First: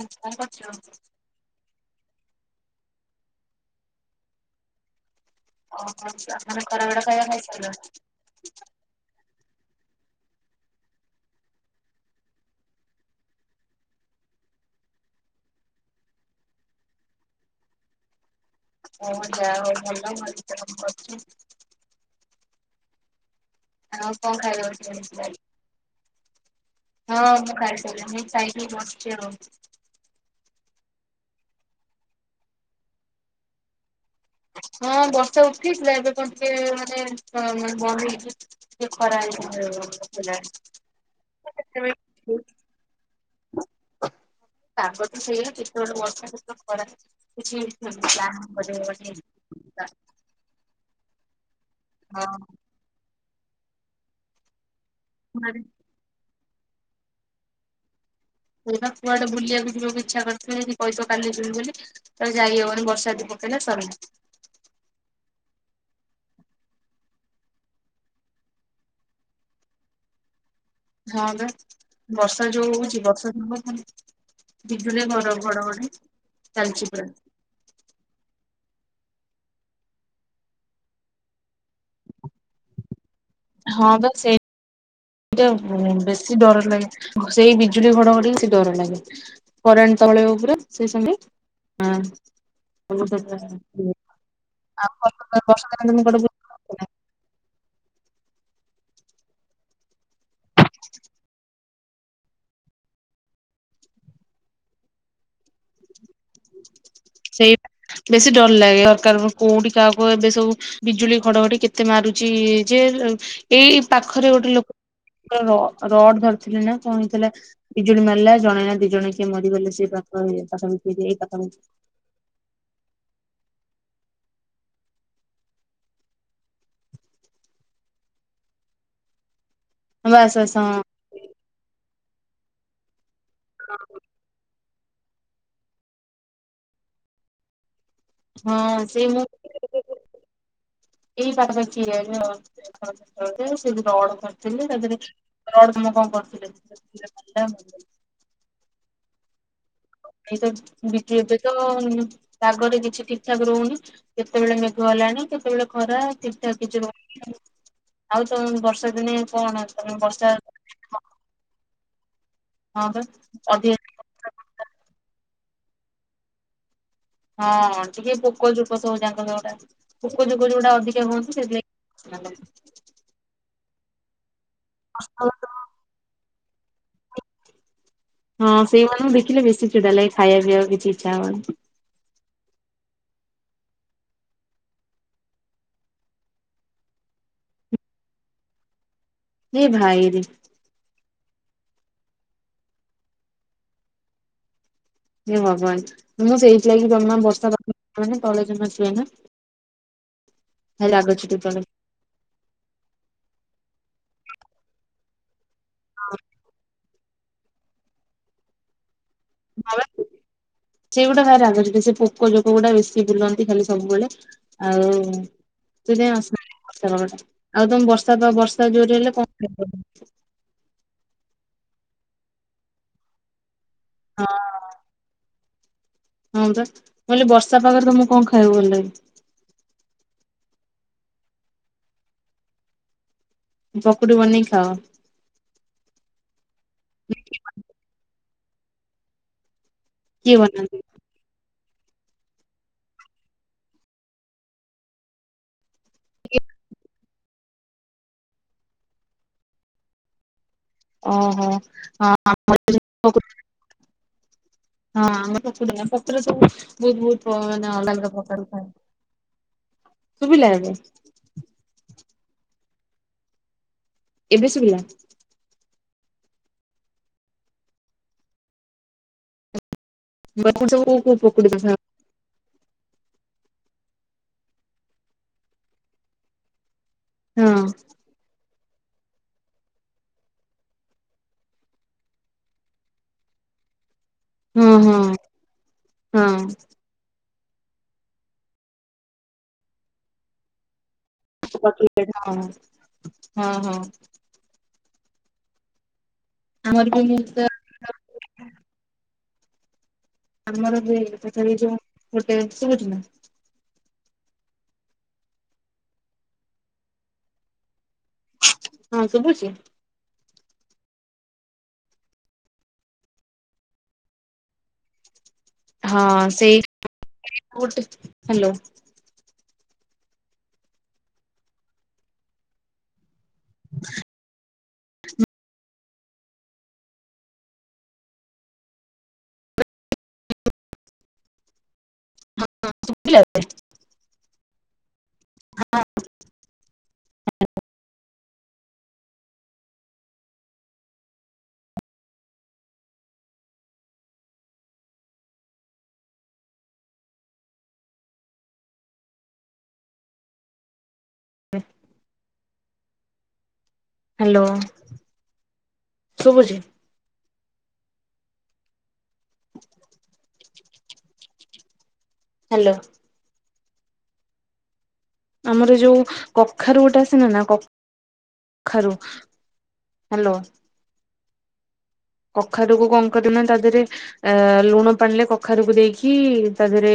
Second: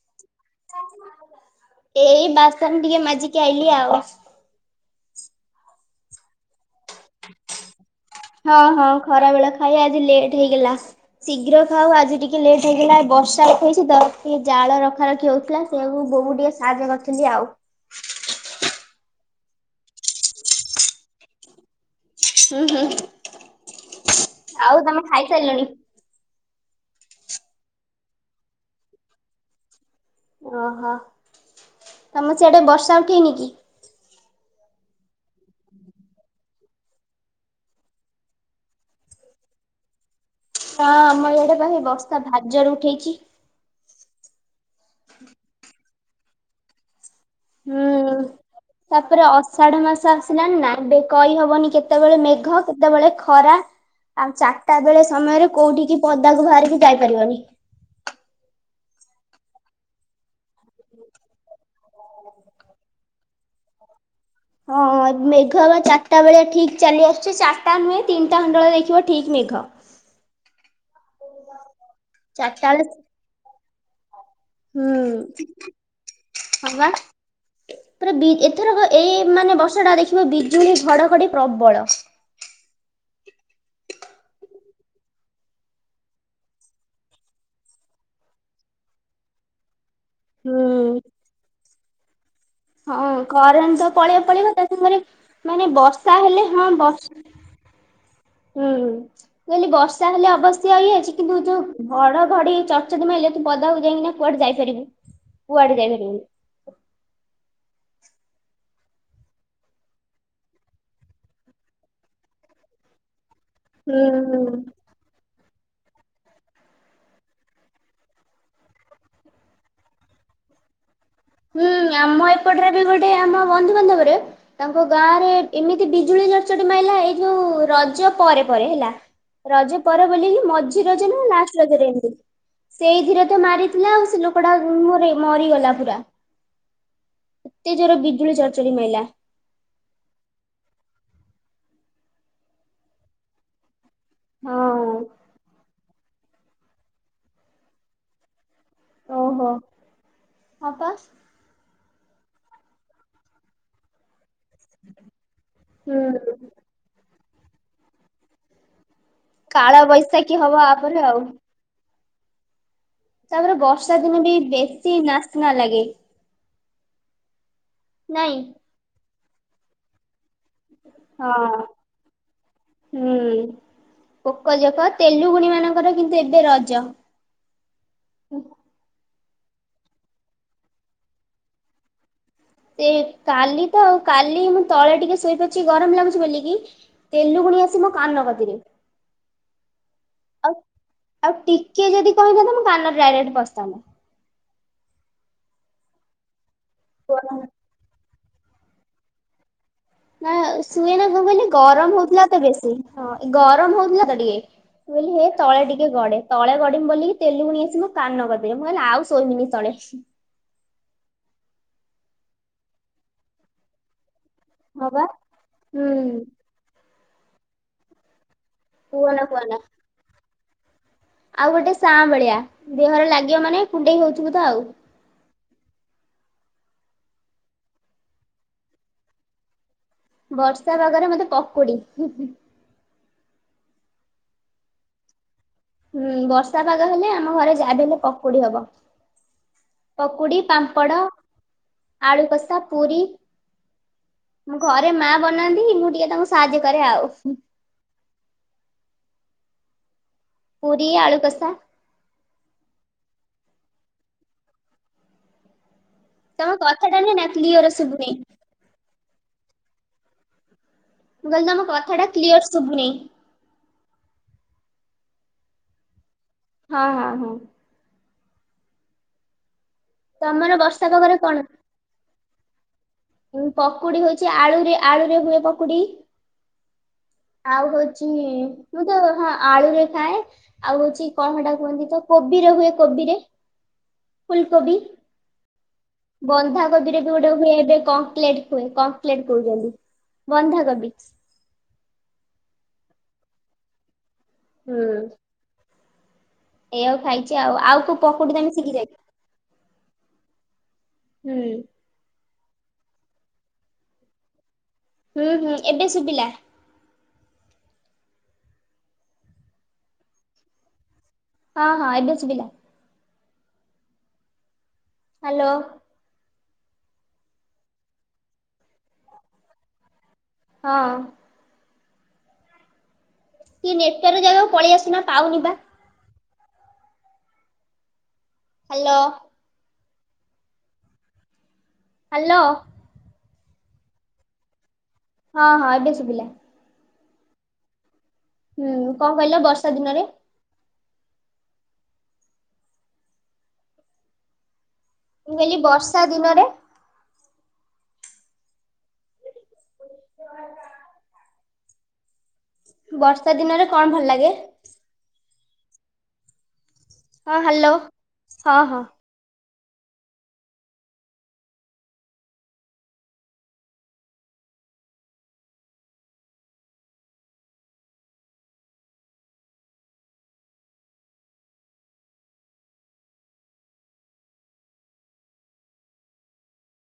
ହଁ କଣ କରଛ ଏଇ ଟିକେ ମଜିକି ଆଇଲି ଆଉ ଓହୋ ଆ କରବେଡା କ ଖାଇଥିଲ ହଁ ହଁ ଖରା ବେଳ ଖାଇ ଆଜି ଲେଟ୍ ହେଇଗଲା ଶୀଘ୍ର ଖାଉ ଆଜି ଟିକେ ଲେଟ୍ ହେଇଗଲା ବର୍ଷା ଉ ହେେଇଛି ତ ଟିକେ ଜାଳ ରଖା ରଖି ହଉଥିଲା ସେୁ ବୋବ ଟିକେ ସାହାଯ୍ୟ କରିଥିଲି ଆଉ ଓ ଯା ଭଛ ହୁଁ ହୁଁ ହଉ ଆଉ ତମେ ଖାଇସାରିଲଣି ହଁ ମୁଁ ଖାଇାଇକି ବଛ ଓହୋ ତମର ସିଆଡେ ବର୍ଷା ଉଠେଇନି କି? ହଁ ବର୍ଷା ଉଠେଇ ଥିଲା ଏବେ କଣ ଟିକେ ମାନେ ବନ୍ଦ ହେଇଛି ଟିକେ ଖରା ହେଇ ହଁ ଆମ ଇଆଡେ ବର୍ଷା ଭାରି ଜୋର୍ ରେ ଉଠେଇଛି। ତାଙ୍କ ତ ସେଇଆ କେତେବେଳେ ବର୍ଷା କେତେବେଳେ ଖରା - ହୁଁ ତାପରେ ଅଷାଢ ମାସ ଆସିଲାନି ନା ଏବେ କହି ହବନି କେତେବେଳେ ହଁ ମେଘ କେତେବେଳେ ଖ ଖରା ଆଉ ଚା ତା ବେଳେ ସମୟରେ କୋଉଠିିକି ପଦ୍ ଦାକୁ ବାହାରିକି ଯାଇପାରିବନି। କିବା କୁଆଡେ ବୁଲିବାକୁ ଯିବାକୁ ଇଚ୍ଛା କରିଥିବେ ଯ କହିବ କାଲି ଯିବି ବୋଲି ତ ଯାଇହବନି ବର୍ଷା ଯଦି ପକେଇଲେ ସରିିଲା। ହଁ ହଁ ମେଘ ବା ଚାରିଟା ବେଳେ ଠିକ ଚାଲି ଆସୁଛି ଚାରିଟା ନୁହେଁ ତିନିଟା ଖଣ୍ଡେ ବେଳେ ଦେଖିବ ଠିକ ମେଘ। ହଁ ବା ବର୍ଷା ଯୋଉ ଚାରିଟା ବେଳେ ହଉଛି ବର୍ଷା ଦିନରେ ହୁଁ ଚାଲିଛି ହବା ପୁରା। ପୁରା ବି ଏତେ ଏଥରକ ଏଇ ମାନେ ବର୍ଷ ଟା ଦେଖିବ ବିଜୁଳି ଘଡଘଡି ପ୍ରବଳ ହଁ ବା ସେଇ ବେଶି ଡର ଲାଗେ ସେଇ ବିଜୁଳି ଘଡଘଟିକି ସେ ଡର ଲାଗେ କରେଣ୍ଟ ସେତେବେଳେ ପୁରା ହୁଁ ସେଇ ହଁ କରେଣ୍ଟ ତ ପଳେଇବ ପଳେଇବ ତା ସାଙ୍ଗରେ ମାନେ ବର୍ଷା ହେଲେ ହଁ ବର୍ଷ [unintelligible] ହୁଁ ହୁ କହିଲି ବର୍ଷା ହେଲେ ଅବ ସେଇ ହେଇଛି କିନ୍ତୁ ଛୁ ଘଡ ଘଡି ଚଡଚଡି ମାଇଲେ ତୁ ପଦାକୁ ଯାଇକି ନା କୁଆଡେ ଯାଇପାରିବୁ କୁଆଡେ ଯାଇପାରିବୁନୁ। ସେଇ ବେଶି ଡର ଲାଗେ ଦରକାର କୋଉଠି କାହାକୁ ଏବେ ସବୁ ବିଜୁଳି ଖଡଘଡି କେତେ ମାରୁଛି ଯେ ଏଇ ହୁଁ ପାଖରେ ଗୋଟେ ହୁଁ। ଲୋକଙ୍କର ର ରଡ ଧରିଥିଲେ ନା କଣ ହେଇଥିଲା ବିଜୁଳି ମାରିଲା ଜଣେ ନା ଦି ଜଣେ କିଏ ମରିଗଲେ ସେ ପାଖ ପାଖି ସେଇ କଥା। ହୁଁ ଆମ ଏପଟରେ ବି ଗୋଟେ ଆମ ବନ୍ଧୁବାନ୍ଧବରେ ତାଙ୍କ ଗାଁ ରେ ଏମିତି ବିଜୁଳି ଚଡ଼ଚଡି ମାଇଲା ଏଇ ଯୋଉ ରଜ ପରେ ପରେ ହେଲା। ରଜ ପର ବାସ୍ ବୋଲିକି ବାସ୍ ହଁ ମଝି ରଜ ନା ଲାଷ୍ଟ ରଜରେ ଏମିତି ସେଇଥିରେ ମାରିଥିଲା ଆଉ ସେ ଲୋକଟା ମରିଗଲା ପୁରା। ଏତେ ଜୋରରେ ବିଜୁଳି ଚର୍ଚରୀ ହଁ ହେଲା। ସେଇ ମୁଁ ଏଇ ପାଖାପାଖିଆ ଏରିଆ [unintelligible] ରଡ ଧରିଥିଲି ହଁ ତାଦେହରେ ରଡ଼ କାମ କଣ କରୁଥିଲି। [unintelligible] ଓହୋ। ଏ ତ ହଁ ପା। ବିକି ଏବେ ତ ଆଗରେ କିଛି ଠିକି ଠାକ ରହୁନି। କେତେବେଳେ ମେଘ ହେଲାଣି କେତେବେଳେ ଖରା ହୁଁ ଠିକ୍ ଠାକ କିଛି ରହୁନି? ଆଉ ତ ବର୍ଷା ଦିନେ କଣ କାଳ ତମେ ବର୍ଷା ବୈଶାଖୀ ହବ ଆପରେ ଆଉ ହଁ ବା ତାପରେ ଅଧିକ ବର୍ଷା ଦିନ ବି ବେଶୀ ନାହିଁ ନ ଲାଗେ ହଁ ଟିକେ ନାଇଁ ପୁକ ଯୁକ ସବୁ ଯାଙ୍କ ସ [unintelligible] ପୁକଯୁକ ଯୋଉଡା ଅଧିକା ହୁଅନ୍ତି ହଁ ସେଥିଲାଗି ପୋକଜକ ଆଉ ତେଲୁଗୁଣି ମାନଙ୍କର କିନ୍ତୁ ଏବେ ରଜ। ହଁ ସେଇମାନଙ୍କୁ ଦେଖି ଖିଲେ ବେଶି ଚିଡ଼ା ଲାଗେ ଖାଇବା ପିଇବାକୁ କିଛି ଇଛା ହୁଏନି। ଏ କାଲି ତ ଆଉ କାଲି ମୁଁ ତଳେ ଟିକେ ଶୋଇପଡ଼ିଛି ଗରମ ଲାଗୁଛି ବୋଲିକି ତେଲୁଗୁଣି ଆସି ମୋ କାନ କତିରେ ହେ ଭାଇରେ ଆଉ। ଆଉ ଟିକେ ଯଦି କଣ ହେଇଥାନ୍ତା ମୋ କାନରେ ଡାଇରେକ୍ଟ ପସିଥାନ୍ତା। ହେ ଭଗବାନ ତ ମୁଁ ସେଇ ଲାଗି ଜମା ବର୍ଷା ମୁଁ ବି ତଳେ ଜମା ସୁଏନା। ନା ଶୁଏ ନା ମୁଁ ବୋଲି ତଳେ। ଗରମ ହଉଥିଲା ତ ବେଶୀ। ହଁ ଏ ଗରମ ହଉଥିଲା ତ ଟିକେ ମୁଁ କହିଲି ହେ ତଳେ ଟିକେ ଗଡେ ତଳେ ଗଡିମି ବୋଲି ତେଲୁଗୁଣି ଆସି ମୋ କାନ କତିରେ ମୁଁ କହିଲି ଆଉ ସୋଇମିନି ତଳେ। ସେଗୁଡ଼ା ଭାରି ରାଗ ଲାଗିବ ସେ ପୋକ ଜୋକ ଗୁଡା ବେଶୀ ବୁଲନ୍ତି ଖାଲି ସବୁବେଳେ। ଆଉ ହଁ ବା। ହୁଁ ତୁ ଯାଇଁ [unintelligible] ଆଉ ତମେ ବର୍ଷା ତ ବର୍ଷା ଜୋରେ ହେଲେ କୁହନା କଣ କୁହନା ଖାଇବ? ଆଉ ଗୋଟେ ସାଆଁ ବଳିଆ ଦେହରେ ଲାଗିବ ମାନେ କୁଣ୍ଡେଇ ହୋଉଥିବୁ ତ ଆଉ। ହଁ ପା ମୁଁ କହିଲି ବର୍ଷା ପାଗରେ ତମକୁ କଣ ଖାଇବାକୁ ଭଲ ଲାଗେ? ବର୍ଷା ପାଗରେ ମତେ ପକୁଡି। ପକୁଡି ବନେଇ ଖାଅ? ହୁଁ ବର୍ଷା ପାଗ ହେଲେ ଆମ ଘରେ ଯାହା ବି ହେଲେ ପ କୁଡ଼ି ହବ। କିଏ ପକୁଡି ବନାନ୍ତି? ପାମ୍ପଡ଼। ଆଳୁ କଷା ପୁରୀ ମୋ ଘରେ ମା ବନାନ୍ତି ମୁଁ ଟିକେ ତାଙ୍କୁ ସାହାଯ୍ୟ କରେ ଆଉ। ପୁରୀ ଆଳୁ ଓହୋ କଷା ହଁ। ହଁ ଆମ [unintelligible] ହଁ [unintelligible] ପ ସବୁ ବହୁତ ତମ ବହୁତ ମାନେ କଥାଟା ନୁହେଁ ନା ଅଲଗା କ୍ଲିୟର ଶୁଭୁନି ଅଲଗା ପ୍ରକାର ଥାଏ। ଶୁଭିଲା ଏବେ? ମୁଁ କହିଲି ତମ କଥାଟା କ୍ଲିୟର ଶୁଭୁନି। ଏବେ ଶୁଭିଲା? ହଁ ହଁ। ତମର କ ପକୁଡ଼ ବର୍ଷା ପାଗରେ କଣ? ସ [inaudible] ପକୁଡି ହେଇଛି ଆଳୁରେ ଆଳୁରେ ହୁଏ ପକୁଡି। ହଁ ଆଉ ହଉଛି ମୁଁ ତ ହଁ ଆଳୁରେ ଖାଏ ଆଉ ହଉଛି କଣ ହେଇଟା କୁହନ୍ତି ତ କୋବିରେ ହୁଏ କୋବିରେ। ହୁଁ ହିଁ। ବନ୍ଧା କୋବିରେ ବି ହୁଏ। ଗୋଟେ ହୁଏ ଏବେ କଙ୍କଲେଟ ହୁଏ କଙ୍କଲେଟ କହୁଛନ୍ତି ବନ୍ଧାକୋବି। ହ ହଁ ହଁ। ହୁଁ। ଏଇ ଆମର ଆଉ ବି ମୁଁ ଖାଇଛି ତ ଆଉ ଆଉ କୋଉ ପକୁଡ଼ି ତମେ ଶିଖି ଯାଇଛ। ଆମର ବି ହୁଁ [unintelligible] ଯୋଉ ଗୋଟେ ଶୁଭୁଛି ନା। ହୁଁ ହୁଁ ଏବେ ଶୁଭିଲା। ହଁ ଶୁଭୁଛି। ହଁ ହଁ ଏବେ ଶୁବିଲା। ହ୍ୟାଲୋ ହଁ ସେଇ। [unintelligible] ହ୍ୟାଲୋ। ହଁ। କିଏ ନେଟୱର୍କ ଜାଗାକୁ ପଳେଇଆସୁନ ପାଉନି ବା। ହ୍ୟାଲୋ। ହ୍ୟାଲୋ। ହ- ହଁ ହଁ ଏବେ ଶୁଭିଲା। ହ- ହୁଁ କଣ କହିଲ ବର୍ଷା ଦିନରେ। ମୁଁ କହିଲି ବର୍ଷା ଦିନରେ। ପ- ହୁଁ। ବର୍ଷା ଦିନରେ କଣ ଭଲ ଲାଗେ ଶୁଭୁଚି। ହଁ ହ୍ୟାଲୋ ହ ହଁ [inaudible] ହ୍ୟାଲୋ। ଆମର ଯୋଉ କଖାରୁ ଗୋଟେ ଆସନା ନା କଖାରୁ ହ୍ୟାଲୋ କଖାରୁକୁ କଣ କରିବୁ ନା ତା ଦେହରେ ଆ ଲୁଣ ପାଣିଲେ କଖାରୁକୁ ଦେଇକି ତା ଦେହରେ